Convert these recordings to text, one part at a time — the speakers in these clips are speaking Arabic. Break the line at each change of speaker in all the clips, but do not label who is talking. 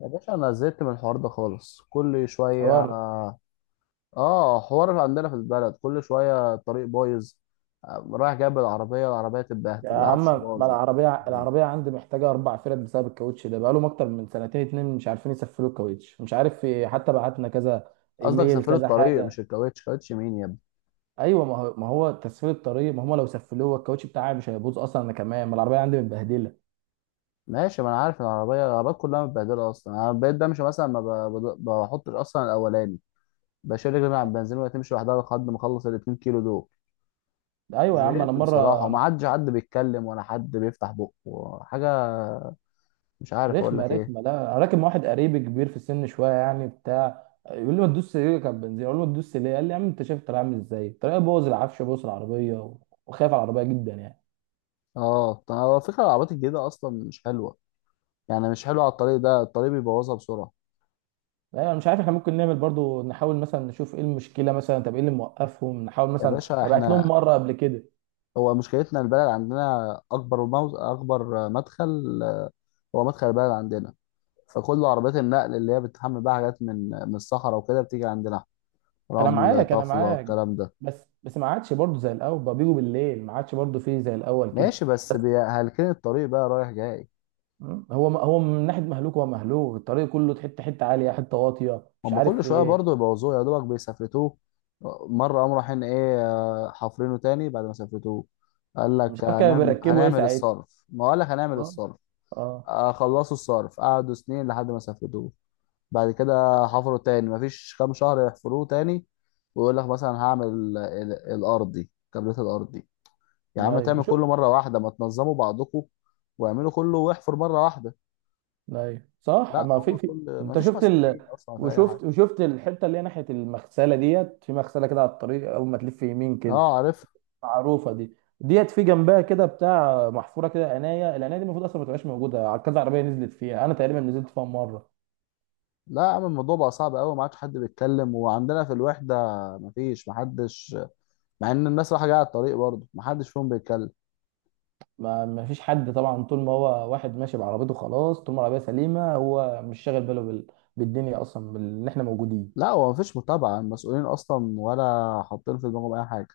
يا باشا انا زهقت من الحوار ده خالص كل شويه.
حوار.
اه، حوار عندنا في البلد كل شويه الطريق بايظ. رايح جايب العربيه تتبهدل،
يا عم،
العفشه
ما
باظت.
العربية العربية عندي محتاجة أربع فرد بسبب الكاوتش ده، بقالهم أكتر من سنتين اتنين مش عارفين يسفلوا الكاوتش، مش عارف في إيه، حتى بعتنا كذا
قصدك
إيميل
سافروا
كذا
الطريق
حاجة.
مش الكاوتش، كاوتش مين يا ابني؟
أيوة، ما هو تسفيل الطريق، ما هم لو سفلوه الكاوتش بتاعي مش هيبوظ أصلا، أنا كمان ما العربية عندي متبهدلة.
ماشي، ما انا عارف إن العربيه العربيات كلها متبهدله اصلا. انا بقيت بمشي مثلا، ما ب- بض- بحطش اصلا الاولاني، بشيل رجلي من على البنزين وهي تمشي لوحدها لحد ما اخلص ال 2 كيلو دول.
أيوة يا عم. أنا
زهقت بصراحه،
مرة
وما
أنا
عادش حد بيتكلم ولا حد بيفتح بقه حاجه. مش عارف اقول
رخمة
لك ايه.
رخمة. لا، أنا راكب مع واحد قريبي كبير في السن شوية، يعني بتاع، يقول لي ما تدوس رجلك على البنزين، أقول له ما تدوس ليه، قال لي يا عم أنت شايف الطريق عامل إزاي، الطريق بوظ العفش، بوظ العربية وخايف على العربية جدا يعني.
اه، طب هو فكرة العربيات الجديدة أصلا مش حلوة، يعني مش حلوة على الطريق ده، الطريق بيبوظها بسرعة.
لا انا مش عارف، احنا ممكن نعمل برضو، نحاول مثلا نشوف ايه المشكله مثلا، طب ايه اللي موقفهم، نحاول
يا
مثلا
باشا
ابعت لهم
احنا
مره قبل كده.
هو مشكلتنا البلد عندنا أكبر مدخل، هو مدخل البلد عندنا، فكل عربيات النقل اللي هي بتحمل بقى حاجات من الصحراء وكده بتيجي عندنا،
انا
رمل
معاك انا
طفلة
معاك
الكلام ده.
بس ما عادش برضو زي الاول، بقى بيجوا بالليل، ما عادش برضو فيه زي الاول كده.
ماشي،
بس
هلكين الطريق بقى رايح جاي.
مم، هو من ناحيه مهلوك، هو مهلوك الطريق كله، حته حته، عاليه حته واطيه، مش
هم
عارف
كل
في
شويه
ايه.
برضه يبوظوه، يا دوبك بيسافرتوه، مره قاموا رايحين ايه، حافرينه تاني بعد ما سافرتوه. قال
مش
لك
عارف كانوا
هنعمل،
بيركبوا ايه
هنعمل
ساعتها.
الصرف، ما قال لك هنعمل
اه.
الصرف.
اه.
خلصوا الصرف قعدوا سنين لحد ما سافرتوه، بعد كده حفروا تاني، مفيش كام شهر يحفروه تاني، ويقول لك مثلا هعمل الارض دي، كابلات الارض دي. يا عم
ايوه
تعمل كله
وشوف.
مره واحده، ما تنظموا بعضكم واعملوا كله، واحفر مره واحده.
ايوه صح.
لا،
ما
هو
في في
كل
انت
مفيش
شفت
مسؤولين اصلا في اي حاجه.
وشفت الحته اللي هي ناحيه المغسله ديت، في مغسله كده على الطريق، اول ما تلف يمين كده،
اه عارف.
معروفه دي، ديت في جنبها كده بتاع محفوره كده عنايه، العنايه دي المفروض اصلا ما تبقاش موجوده، كذا عربيه نزلت فيها، انا تقريبا نزلت فيها مره.
لا يا عم الموضوع بقى صعب قوي، ما عادش حد بيتكلم، وعندنا في الوحده ما فيش، ما حدش، مع ان الناس رايحه جايه على الطريق، برضه ما حدش فيهم بيتكلم.
ما فيش حد طبعا، طول ما هو واحد ماشي بعربيته خلاص، طول ما العربيه سليمه هو مش شاغل باله بالدنيا اصلا، ان احنا موجودين.
لا هو ما فيش متابعه المسؤولين اصلا، ولا حاطين في دماغهم اي حاجه،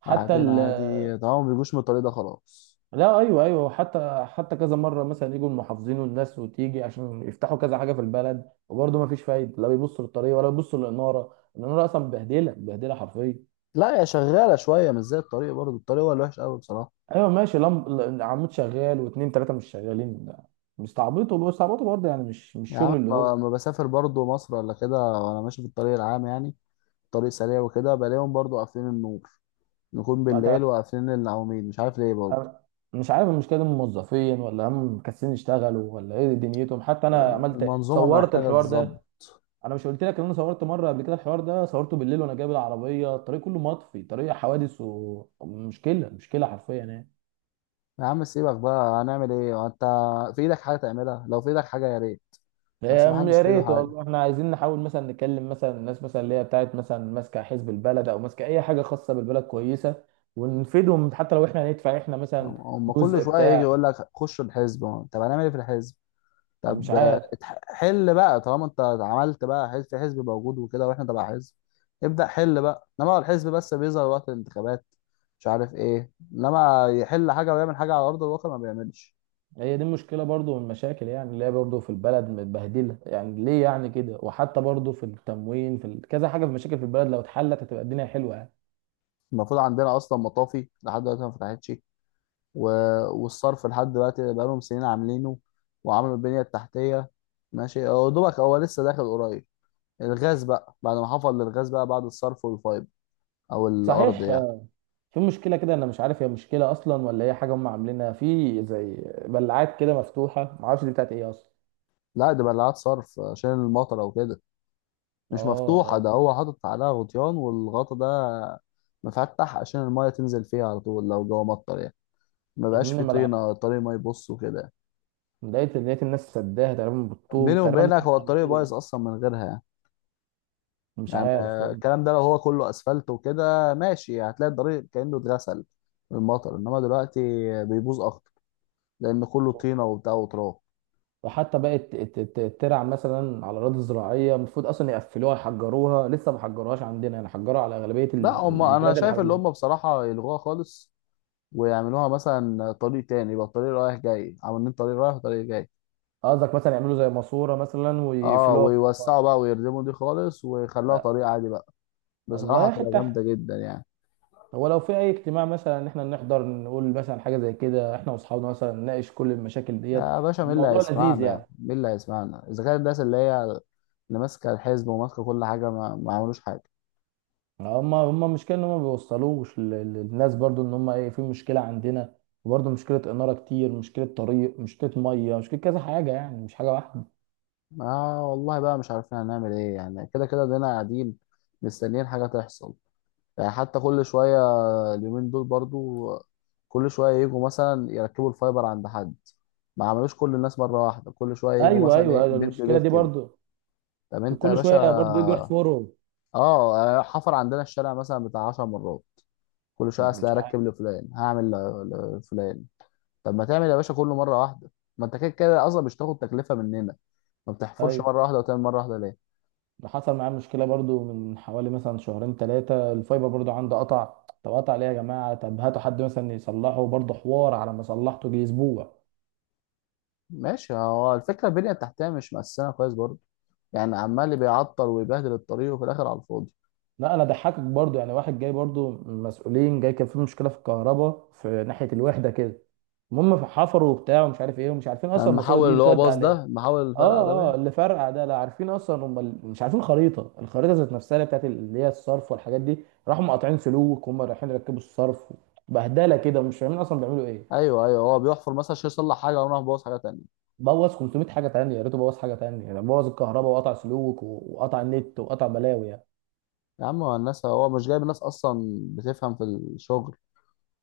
حتى
قاعدين عادي طبعا، ما بيجوش من الطريق ده خلاص.
لا ايوه ايوه، وحتى حتى كذا مره مثلا يجوا المحافظين والناس وتيجي عشان يفتحوا كذا حاجه في البلد، وبرضه ما فيش فايده، لا بيبصوا للطريق ولا بيبصوا للاناره، الاناره اصلا مبهدله مبهدله حرفيا.
لا هي شغاله شويه، مش زي الطريق برضه، الطريق هو الوحش قوي بصراحه.
ايوه ماشي. لم... عمود شغال واثنين ثلاثه مش شغالين ده، مستعبطوا بيستعبطوا برضه، يعني مش
يا عم
شغل اللي هو.
ما بسافر برضه مصر ولا كده، وانا ماشي في الطريق العام يعني، طريق سريع وكده، بلاقيهم برضه قافلين النور، نكون
ما
بالليل
تع-
وقافلين العواميد، مش عارف ليه برضه.
مش عارف المشكله دي من موظفين ولا هم مكسلين يشتغلوا ولا ايه دنيتهم، حتى انا عملت،
المنظومه
صورت
محتاجه
الحوار ده.
تتظبط.
انا مش قلت لك ان انا صورت مره قبل كده؟ الحوار ده صورته بالليل وانا جايب العربيه، الطريق كله مطفي، طريق حوادث، ومشكله مشكله حرفيا يعني.
يا عم سيبك بقى، هنعمل ايه انت؟ في ايدك حاجه تعملها؟ لو في ايدك حاجه يا ريت،
أم-
بس ما حدش
يا
في ايده
ريت،
حاجه.
والله احنا عايزين نحاول مثلا نكلم مثلا الناس مثلا اللي هي بتاعت مثلا ماسكه حزب البلد او ماسكه اي حاجه خاصه بالبلد كويسه، ونفيدهم، حتى لو احنا هندفع احنا
هم
مثلا
هم كل
جزء
شويه يجي
بتاع،
يقول لك خش الحزب، طب هنعمل ايه في الحزب؟
فمش
طب
عارف.
حل بقى، طالما انت عملت بقى حزب، في حزب موجود وكده، واحنا تبع حزب، ابدا حل بقى. انما هو الحزب بس بيظهر وقت الانتخابات، مش عارف ايه، انما يحل حاجه ويعمل حاجه على ارض الواقع ما بيعملش.
هي دي مشكله برضو من المشاكل، يعني اللي هي برضو في البلد متبهدله يعني، ليه يعني كده، وحتى برضو في التموين، في كذا حاجه، في مشاكل في البلد، لو اتحلت هتبقى الدنيا حلوه يعني.
المفروض عندنا اصلا مطافي لحد دلوقتي ما فتحتش، و- والصرف لحد دلوقتي بقالهم سنين عاملينه وعملوا البنية التحتية. ماشي هو دوبك هو لسه داخل قريب الغاز بقى، بعد ما حفر للغاز بقى بعد الصرف والفايبر أو الأرض
صحيح.
يعني.
في مشكلة كده أنا مش عارف، هي مشكلة أصلا ولا هي حاجة هم عاملينها، في زي بلعات كده مفتوحة، معرفش دي بتاعت إيه أصلا.
لا، دي بلعات صرف عشان المطر أو كده،
أه
مش مفتوحة،
أه.
ده هو حاطط عليها غطيان، والغطا ده مفتح عشان المية تنزل فيها على طول لو جوه مطر يعني، ما بقاش
أكمل
فيه
الملعقة.
طينة الطريق ما يبص وكده.
لقيت، لقيت الناس سداها تقريبا
بيني
بالطوب تقريبا، لسه
وبينك هو الطريق
مخلصوه.
بايظ أصلا من غيرها يعني.
مش
يعني
عارف.
الكلام ده لو هو كله اسفلت وكده ماشي، هتلاقي الطريق كانه اتغسل من المطر، انما دلوقتي بيبوظ اكتر لان كله طينه وبتاع وتراب.
وحتى بقت ترع مثلا على الأراضي الزراعية، المفروض أصلا يقفلوها يحجروها، لسه ما حجروهاش عندنا يعني، حجروها على أغلبية
لا هم انا
البلاد اللي
شايف اللي
حوالينا.
هم بصراحه يلغوها خالص، ويعملوها مثلا طريق تاني، يبقى الطريق رايح جاي، عاملين طريق رايح وطريق جاي.
قصدك مثلا يعملوا زي ماسورة مثلا
اه،
ويقفلوها؟
ويوسعوا بقى ويردموا دي خالص، ويخلوها
لا،
طريق عادي بقى، بصراحه
والله
هتبقى
حتة.
جامده جدا يعني.
هو لو في اي اجتماع مثلا ان احنا نحضر، نقول مثلا حاجه زي كده، احنا واصحابنا مثلا نناقش كل المشاكل ديت،
يا باشا مين اللي
الموضوع لذيذ
هيسمعنا؟
يعني.
مين اللي هيسمعنا اذا كان الناس اللي هي اللي ماسكه الحزب وماسكه كل حاجه ما عملوش حاجه؟
هم المشكله ان هم ما بيوصلوش للناس برضو، ان هم ايه، في مشكله عندنا، وبرضو مشكله اناره كتير، مشكله طريق، مشكله ميه، مشكله كذا حاجه، يعني مش حاجه واحده.
اه والله بقى مش عارفين هنعمل ايه يعني، كده كده دينا قاعدين مستنيين حاجة تحصل يعني. حتى كل شوية اليومين دول برضو كل شوية يجوا مثلا يركبوا الفايبر عند حد، ما عملوش كل الناس مرة واحدة، كل شوية يجوا
ايوه
مثلا
ايوه،
ايه،
أيوة،
بيت
المشكله
ببيت
دي
كده.
برضو
طب انت يا
كل شويه برضو يجوا
باشا،
يحفروا.
اه يعني حفر عندنا الشارع مثلا بتاع عشر مرات، كل شوية اصل
مش عارف.
هركب لفلان، هعمل لفلان. طب ما تعمل يا باشا كله مرة واحدة، ما انت كده كده اصلا مش تاخد تكلفة مننا، ما بتحفرش
ايوه.
مرة واحدة وتعمل مرة واحدة ليه؟
ده حصل معاه مشكله برضو من حوالي مثلا شهرين ثلاثه، الفايبر برضو عنده قطع. طب قطع ليه يا جماعه؟ طب هاتوا حد مثلا يصلحه برضو، حوار، على ما صلحته جه اسبوع.
ماشي، هو الفكرة البنية التحتية مش مقسمة كويس برضه، يعني عمال اللي بيعطل ويبهدل الطريق وفي الآخر على الفاضي.
لا انا ضحكك برضو يعني، واحد جاي برضو، مسؤولين جاي، كان في مشكله في الكهرباء في ناحيه الوحده كده. المهم حفروا وبتاع ومش عارف ايه، ومش عارفين اصلا
لما
الماسوره
حاول
دي
اللي هو
بتودي
باص
على
ده،
ايه.
لما حاول الفرقة ده
اه
باين.
اللي فرقع ده، لا عارفين اصلا هم مش عارفين خريطه، الخريطه ذات نفسها اللي بتاعت اللي هي الصرف والحاجات دي، راحوا مقاطعين سلوك، هم رايحين يركبوا الصرف، بهدله كده مش فاهمين اصلا بيعملوا ايه.
أيوه أيوه، هو بيحفر مثلا عشان يصلح حاجة وراح باص حاجة تانية.
بوظ 500 حاجه تانية، يا ريته بوظ حاجه تانية يعني، بوظ الكهرباء وقطع سلوك وقطع النت وقطع بلاوي يعني.
يا عم هو الناس، هو مش جايب الناس أصلا بتفهم في الشغل،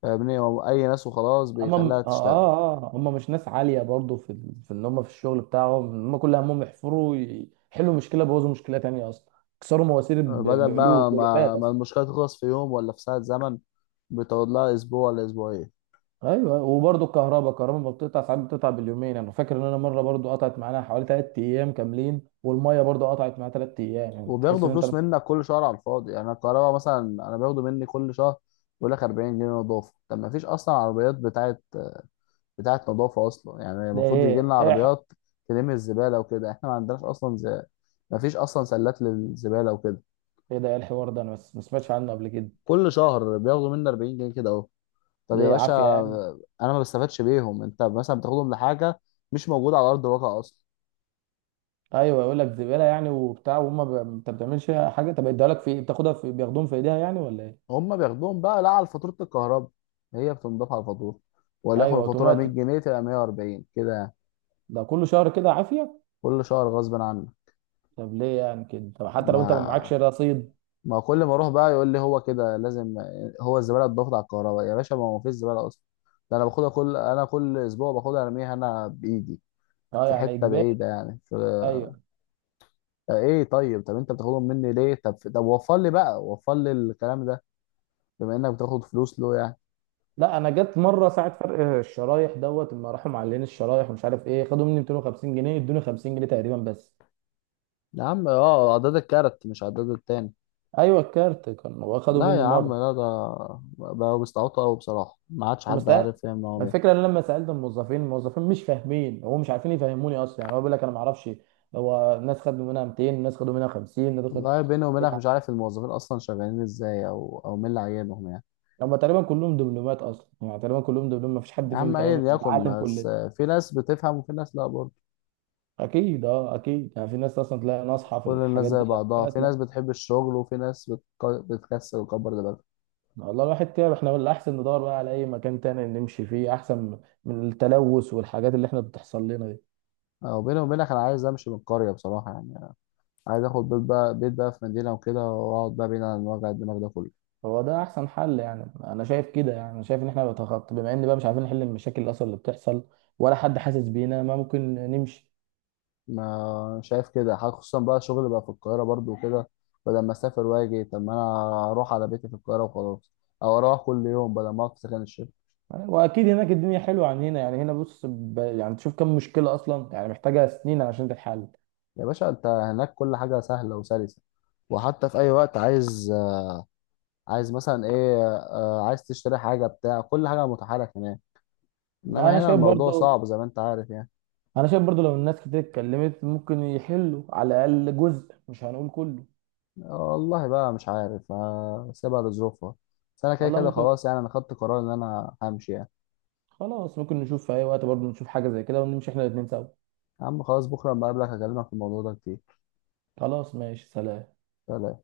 فاهمني؟ هو أي ناس وخلاص
اما
بيخليها
م- اه
تشتغل.
اه اه هم مش ناس عاليه برضو في في ان هم في الشغل بتاعهم، هم كل همهم يحفروا يحلوا مشكله، بوظوا مشكله تانية اصلا، كسروا مواسير
بدل
بقلوب
بقى ما,
بألوفات
ما
اصلا.
المشكلة تخلص في يوم ولا في ساعة زمن، بتقعد لها أسبوع ولا أسبوعين،
ايوه، وبرضو الكهرباء، الكهرباء ما بتقطع ساعات، بتقطع باليومين، انا فاكر ان انا مره برضو قطعت معانا حوالي 3 ايام كاملين، والميه برضو قطعت معايا 3 ايام، يعني تحس
وبياخدوا
ان انت
فلوس
بس.
منك كل شهر على الفاضي يعني. الكهرباء مثلا انا باخده مني كل شهر، بيقول لك 40 جنيه نظافه، طب ما فيش اصلا عربيات بتاعت نظافه اصلا يعني،
ده
المفروض يجي لنا
ايه ايه ح-
عربيات تلم الزباله وكده، احنا ما عندناش اصلا ما فيش اصلا سلات للزباله وكده.
ايه ده، إيه الحوار ده؟ انا بس ما سمعتش عنه قبل كده.
كل شهر بياخدوا مني 40 جنيه كده اهو. طب يا
ليه؟
باشا
عافيه يعني.
انا ما بستفادش بيهم، انت مثلا بتاخدهم لحاجه مش موجوده على ارض الواقع اصلا.
ايوه يقول لك زباله يعني وبتاع، وهم انت ما بتعملش حاجه طب اديها لك في إيه؟ بتاخدها في، بياخدوهم في ايديها يعني ولا ايه؟
هم بياخدوهم بقى لا على فاتوره الكهرباء، هي بتنضاف على الفاتوره، وليكن
ايوه
الفاتوره 100
اوتوماتيك.
جنيه تبقى 140 كده يعني.
ده كل شهر كده عافيه.
كل شهر غصب عنه،
طب ليه يعني كده؟ طب حتى لو انت ما معكش
ما
رصيد.
ما كل ما اروح بقى يقول لي هو كده لازم. هو الزباله اتضافت على الكهرباء يا باشا، ما هو مفيش زباله اصلا، ده انا باخدها كل، انا كل اسبوع باخدها ارميها انا بايدي
اه
في
يعني
حته
اجباري.
بعيده يعني
ايوه.
ايه؟ طيب، طب انت بتاخدهم مني ليه؟ طب طب وفر لي بقى، وفر لي الكلام ده بما انك بتاخد فلوس له يعني.
لا انا جت مره ساعه فرق الشرايح دوت، لما راحوا معلقين الشرايح ومش عارف ايه، خدوا مني 250 جنيه، ادوني 50 جنيه تقريبا بس.
يا عم اه، عداد الكارت مش عداد التاني؟
ايوه الكارت كان هو، خدوا
لا
مني
يا
مره
عم لا، ده بقوا بيستعبطوا قوي بصراحه، ما عادش
لما
حد
سأل.
عارف يعمل هو.
الفكره ان أنا لما سالت الموظفين، الموظفين مش فاهمين، هو مش عارفين يفهموني اصلا يعني، هو بيقول لك انا ما اعرفش، هو الناس خدوا منها 200، الناس خدوا منها 50، الناس خدوا
والله بيني وبينك
يعني.
مش عارف الموظفين اصلا شغالين ازاي، او مين اللي عينهم يعني.
هم تقريبا كلهم دبلومات اصلا يعني، تقريبا كلهم دبلوم، ما فيش حد
يا
فيهم
عم
تقريبا
ايا يكن،
بيتعلم
بس
كلنا.
في ناس بتفهم وفي ناس لا برضه،
اكيد، اه اكيد يعني، في ناس اصلا تلاقي
مش
ناصحه في
كل الناس
الحاجات
زي
دي، في
بعضها، في
ناس لا.
ناس بتحب الشغل وفي ناس بتكسل وكبر دماغها.
والله الواحد تعب، احنا الاحسن ندور بقى على اي مكان تاني نمشي فيه، احسن من التلوث والحاجات اللي احنا بتحصل لنا دي.
او بيني وبينك انا عايز امشي من القريه بصراحه يعني، عايز اخد بيت بقى، بيت بقى في مدينه وكده، واقعد بقى بعيد عن وجع الدماغ ده كله.
هو ده احسن حل يعني، انا شايف كده، يعني انا شايف ان احنا بنتخطى، بما ان بقى مش عارفين نحل المشاكل الاصل اللي بتحصل، ولا حد حاسس بينا، ما ممكن نمشي.
ما شايف كده حاجة، خصوصا بقى شغل بقى في القاهره برضه وكده، بدل ما اسافر واجي، طب ما انا اروح على بيتي في القاهره وخلاص، او اروح كل يوم بدل ما اقعد في سكن الشغل.
واكيد هناك الدنيا حلوه عن هنا يعني، هنا بص يعني تشوف كم مشكله اصلا يعني، محتاجه سنين عشان تتحل.
يا باشا انت هناك كل حاجة سهلة وسلسة، وحتى في اي وقت عايز، عايز مثلا ايه، عايز تشتري حاجة بتاع، كل حاجة متاحة لك هناك،
لا،
انما
انا
هنا
شايف
الموضوع
برضه،
صعب زي ما انت عارف يعني.
انا شايف برضه لو الناس كتير اتكلمت ممكن يحلوا على الاقل جزء، مش هنقول كله.
والله بقى مش عارف، سيبها لظروفها، بس انا كده
والله
كده
ممكن.
خلاص يعني، انا خدت قرار ان انا همشي يعني.
خلاص، ممكن نشوف في اي وقت برضه نشوف حاجه زي كده ونمشي احنا الاتنين سوا.
يا عم خلاص، بكرة لما اقابلك هكلمك في الموضوع ده كتير.
خلاص ماشي، سلام.
سلام.